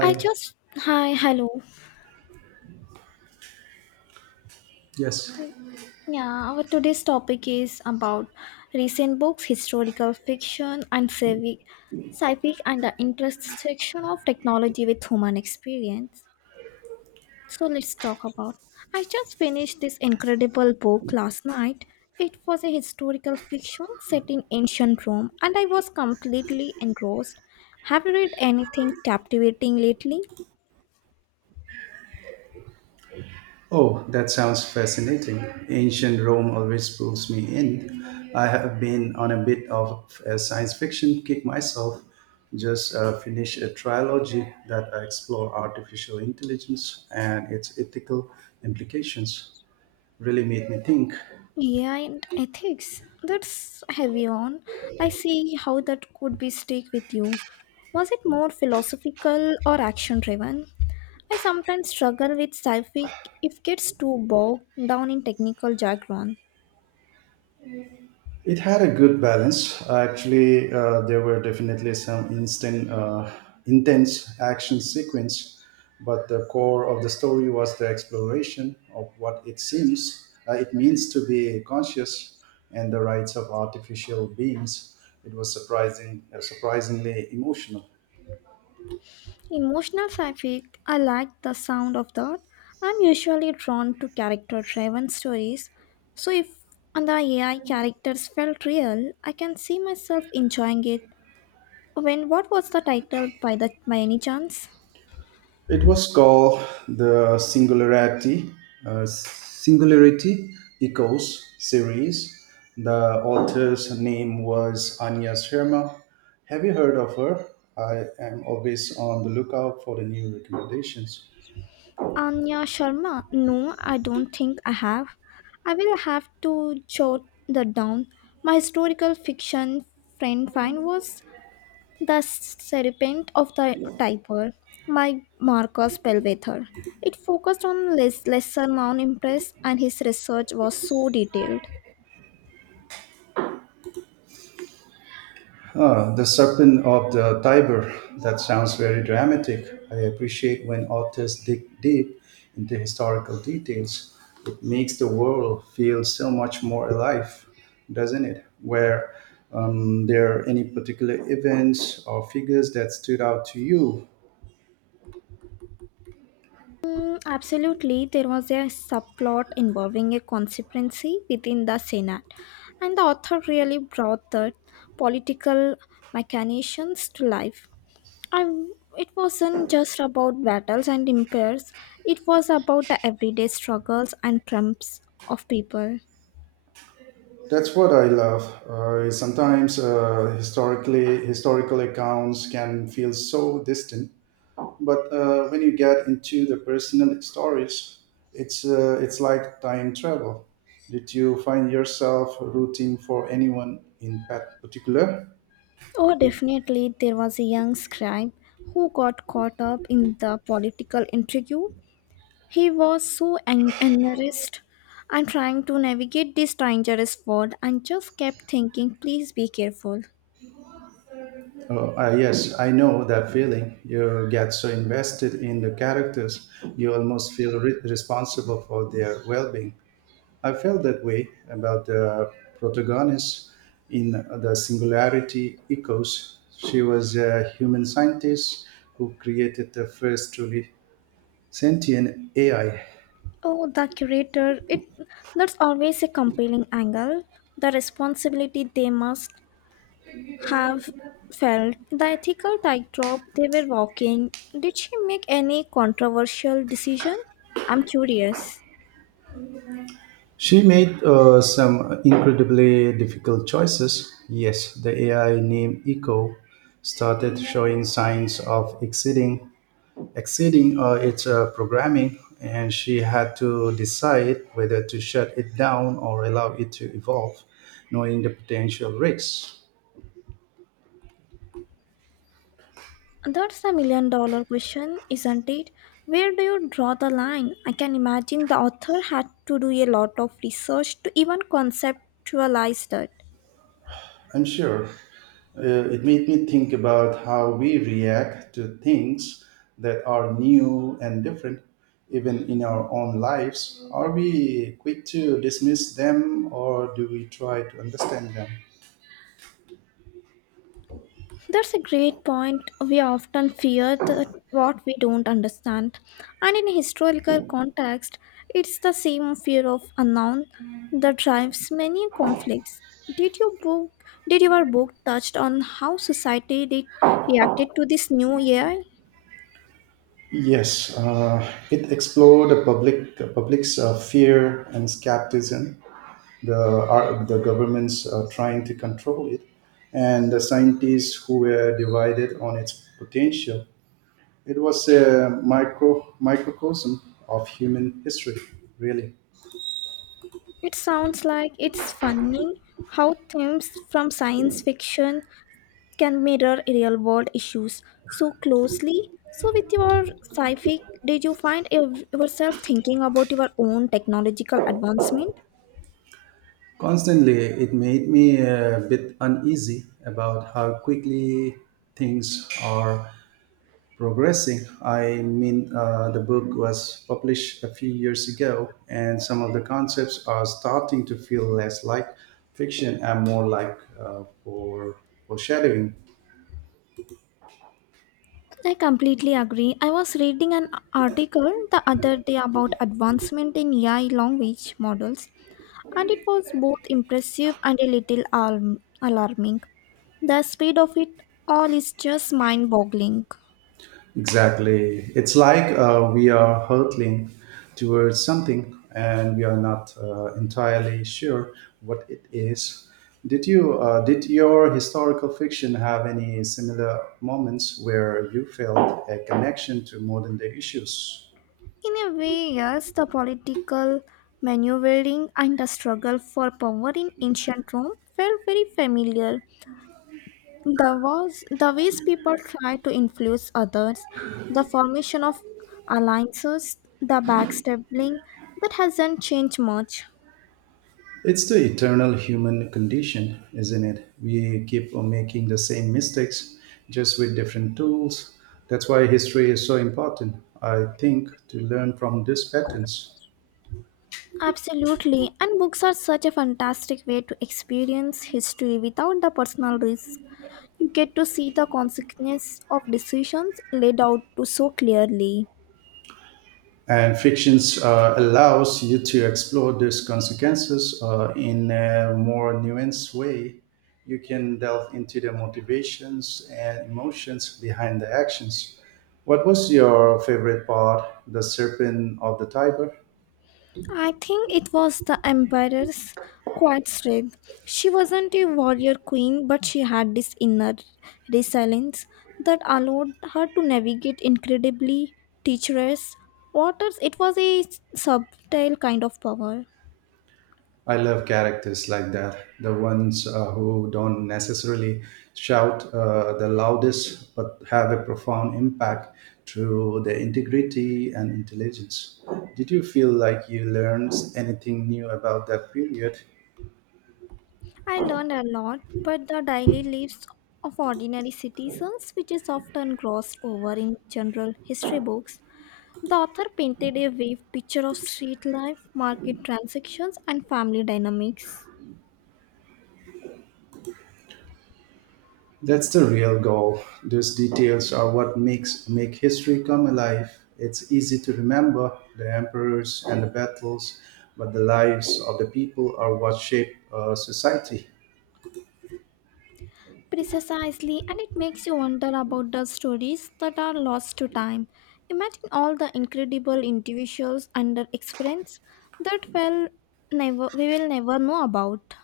I just hi Hello. Yes. Yeah, our today's topic is about recent books, historical fiction, and civic, and the intersection of technology with human experience. So let's talk about. I just finished this incredible book last night. It was a historical fiction set in ancient Rome, and I was completely engrossed. Have you read anything captivating lately? Oh, that sounds fascinating. Ancient Rome always pulls me in. I have been on a bit of a science fiction kick myself. Just finished a trilogy that explore artificial intelligence and its ethical implications. Really made me think. AI and ethics. That's heavy on. I see how that could be stick with you. Was it more philosophical or action driven? I sometimes struggle with sci-fi if it gets too bogged down in technical jargon. It had a good balance. Actually, there were definitely some intense action sequence, but the core of the story was the exploration of what it means to be conscious and the rights of artificial beings. It was surprisingly emotional. Emotional sci-fi, I like the sound of that. I'm usually drawn to character-driven stories, so if and the AI characters felt real, I can see myself enjoying it. When what was the title by the by any chance? It was called the Singularity Echoes series. The author's name was Anya Sharma. Have you heard of her? I am always on the lookout for the new recommendations. Anya Sharma? No, I don't think I have. I will have to jot that down. My historical fiction friend Fine was the serpent of the typer, my Marcus Bellwether. It focused on less lesser known impress and his research was so detailed. Ah, the serpent of the Tiber. That sounds very dramatic. I appreciate when authors dig deep into historical details. It makes the world feel so much more alive, doesn't it? Were there any particular events or figures that stood out to you? Absolutely, there was a subplot involving a conspiracy within the Senate, and the author really brought the political machinations to life. I, it wasn't just about battles and empires, it was about the everyday struggles and triumphs of people. That's what I love. Sometimes historical accounts can feel so distant but when you get into the personal stories it's like time travel. Did you find yourself rooting for anyone in particular? Oh, definitely, there was a young scribe who got caught up in the political intrigue. He was so embarrassed. I'm trying to navigate this dangerous world and just kept thinking, please be careful. Yes, I know that feeling. You get so invested in the characters you almost feel responsible for their well-being. I felt that way about the protagonist in the Singularity Echoes. She was a human scientist who created the first truly sentient AI. Oh, the curator, it that's always a compelling angle. The responsibility they must have felt, the ethical tightrope they were walking. Did she make any controversial decision? I'm curious. She made some incredibly difficult choices. Yes, the AI named Echo started showing signs of exceeding its programming, and she had to decide whether to shut it down or allow it to evolve, knowing the potential risks. That's a million dollar question, isn't it? Where do you draw the line? I can imagine the author had to do a lot of research to even conceptualize that. I'm sure. It made me think about how we react to things that are new and different, even in our own lives. Are we quick to dismiss them or do we try to understand them? That's a great point. We often fear that what we don't understand. And in historical context, it's the same fear of unknown that drives many conflicts. Did your book did your book touched on how society did reacted to this new AI? Yes, it explored the public's fear and skepticism, the governments trying to control it, and the scientists who were divided on its potential. It was a microcosm of human history, really. It sounds like it's funny how themes from science fiction can mirror real world issues so closely. So, with your sci fi, did you find yourself thinking about your own technological advancement? Constantly, it made me a bit uneasy about how quickly things are progressing. I mean, the book was published a few years ago, and some of the concepts are starting to feel less like fiction and more like foreshadowing. I completely agree. I was reading an article the other day about advancement in AI language models, and it was both impressive and a little alarming. The speed of it all is just mind boggling. Exactly. It's like we are hurtling towards something and we are not entirely sure what it is. Did you did your historical fiction have any similar moments where you felt a connection to modern day issues? In a way, yes, the political maneuvering and the struggle for power in ancient Rome felt very familiar. The was the ways people try to influence others, the formation of alliances, the backstabbing that hasn't changed much. It's the eternal human condition, isn't it? We keep on making the same mistakes, just with different tools. That's why history is so important, I think, to learn from these patterns. Absolutely, and books are such a fantastic way to experience history without the personal risk. You get to see the consequences of decisions laid out to so clearly. And fictions allows you to explore these consequences in a more nuanced way. You can delve into the motivations and emotions behind the actions. What was your favorite part? The serpent of the tiger? I think it was the Emperor's quiet strength. She wasn't a warrior queen, but she had this inner resilience that allowed her to navigate incredibly treacherous waters. It was a subtle kind of power. I love characters like that, the ones who don't necessarily shout the loudest but have a profound impact through their integrity and intelligence. Did you feel like you learned anything new about that period? I learned a lot, but the daily lives of ordinary citizens, which is often glossed over in general history books, the author painted a vivid picture of street life, market transactions, and family dynamics. That's the real goal. Those details are what make history come alive. It's easy to remember the emperors and the battles, but the lives of the people are what shape society. Precisely, and it makes you wonder about the stories that are lost to time. Imagine all the incredible individuals under experience that well never we will never know about.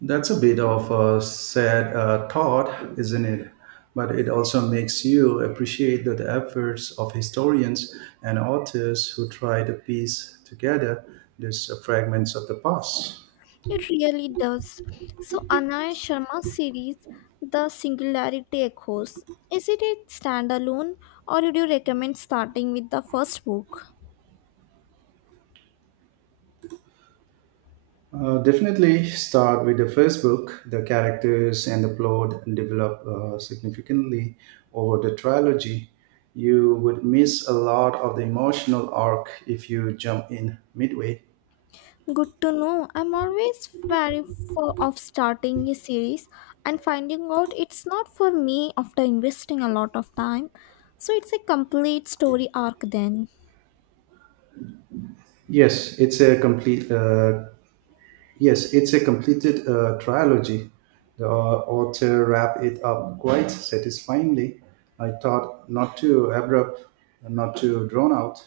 That's a bit of a sad thought, isn't it? But it also makes you appreciate the efforts of historians and authors who try to piece together these fragments of the past. It really does. So Anaya Sharma's series, The Singularity Echoes, is it a standalone or would you recommend starting with the first book? Definitely start with the first book. The characters and the plot develop significantly over the trilogy. You would miss a lot of the emotional arc if you jump in midway. Good to know. I'm always wary of starting a series and finding out it's not for me after investing a lot of time. So it's a complete story arc then. Yes, it's a complete uh, Yes, it's a completed trilogy. The author wrapped it up quite satisfyingly. I thought not too abrupt, not too drawn out.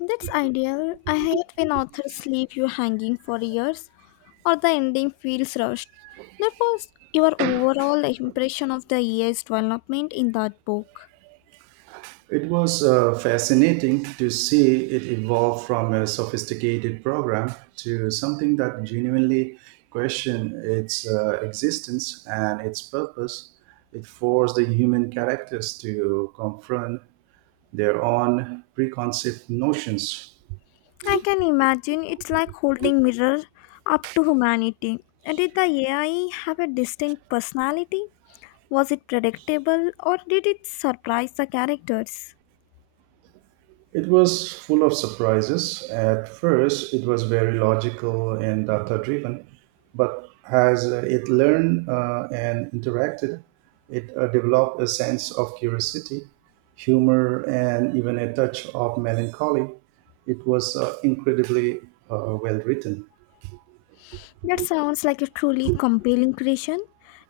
That's ideal. I hate when authors leave you hanging for years or the ending feels rushed. That was your overall impression of the EA's development in that book. It was fascinating to see it evolve from a sophisticated program to something that genuinely questioned its existence and its purpose. It forced the human characters to confront their own preconceived notions. I can imagine it's like holding mirror up to humanity. Did the AI have a distinct personality? Was it predictable or did it surprise the characters? It was full of surprises. At first, it was very logical and data driven, but as it learned and interacted, it developed a sense of curiosity, humor, and even a touch of melancholy. It was incredibly well written. That sounds like a truly compelling creation.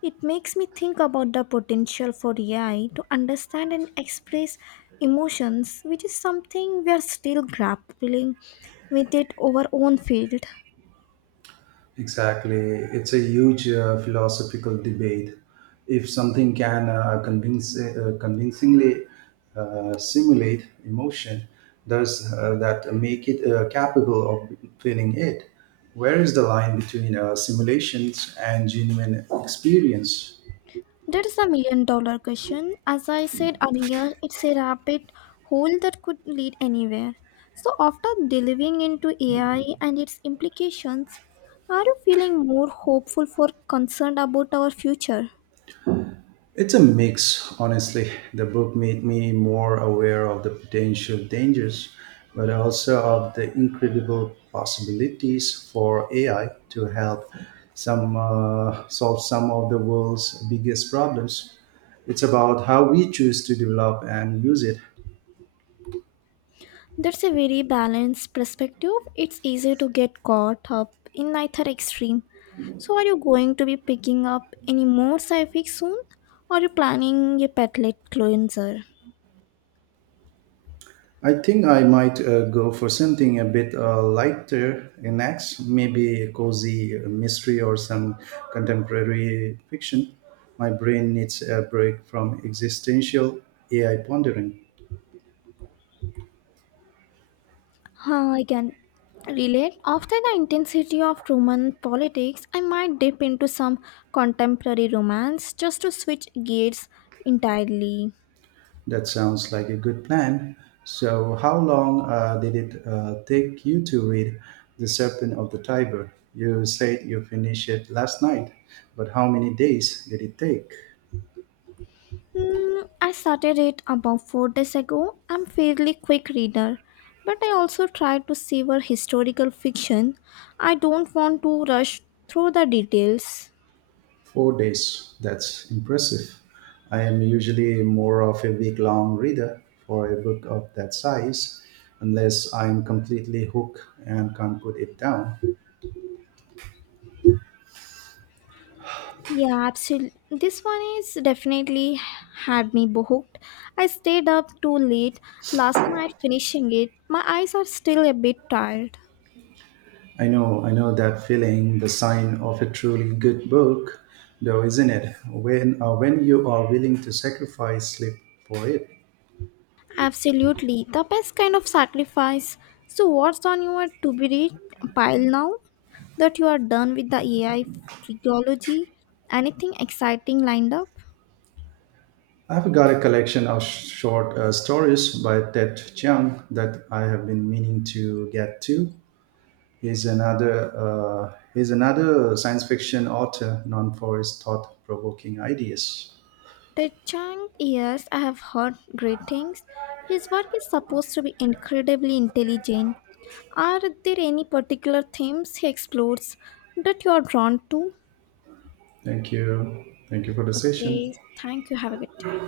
It makes me think about the potential for AI to understand and express emotions, which is something we are still grappling with it over own field. Exactly. It's a huge philosophical debate. If something can convincingly simulate emotion, does that make it capable of feeling it? Where is the line between simulations and genuine experience? That is a million dollar question. As I said earlier, it's a rabbit hole that could lead anywhere. So, after delving into AI and its implications, are you feeling more hopeful for concerned about our future? It's a mix, honestly. The book made me more aware of the potential dangers, but also of the incredible possibilities for AI to help some solve some of the world's biggest problems. It's about how we choose to develop and use it. That's a very balanced perspective. It's easy to get caught up in either extreme. So, are you going to be picking up any more sci-fi soon? Or are you planning a petlet cleanser? I think I might go for something a bit lighter next, maybe a cozy mystery or some contemporary fiction. My brain needs a break from existential AI pondering. Huh, I can relate. After the intensity of Roman politics, I might dip into some contemporary romance just to switch gears entirely. That sounds like a good plan. So, how long did it take you to read The Serpent of the Tiber? You said you finished it last night, but how many days did it take? Hmm, I started it about 4 days ago. I'm fairly quick reader, but I also try to savor historical fiction. I don't want to rush through the details. 4 days. That's impressive. I am usually more of a week long reader for a book of that size, unless I'm completely hooked and can't put it down. Yeah, absolutely. This one is definitely had me hooked. I stayed up too late last night finishing it. My eyes are still a bit tired. I know that feeling, the sign of a truly good book, though, isn't it? When when you are willing to sacrifice sleep for it. Absolutely, the best kind of sacrifice. So, what's on your to be read pile now that you are done with the AI trilogy? Anything exciting lined up? I've got a collection of short stories by Ted Chiang that I have been meaning to get to. He's another science fiction author known for his thought provoking ideas. Ted Chiang, yes, I have heard great things. His work is supposed to be incredibly intelligent. Are there any particular themes he explores that you are drawn to? Thank you. Thank you for the Okay, session. thank you. Have a good day.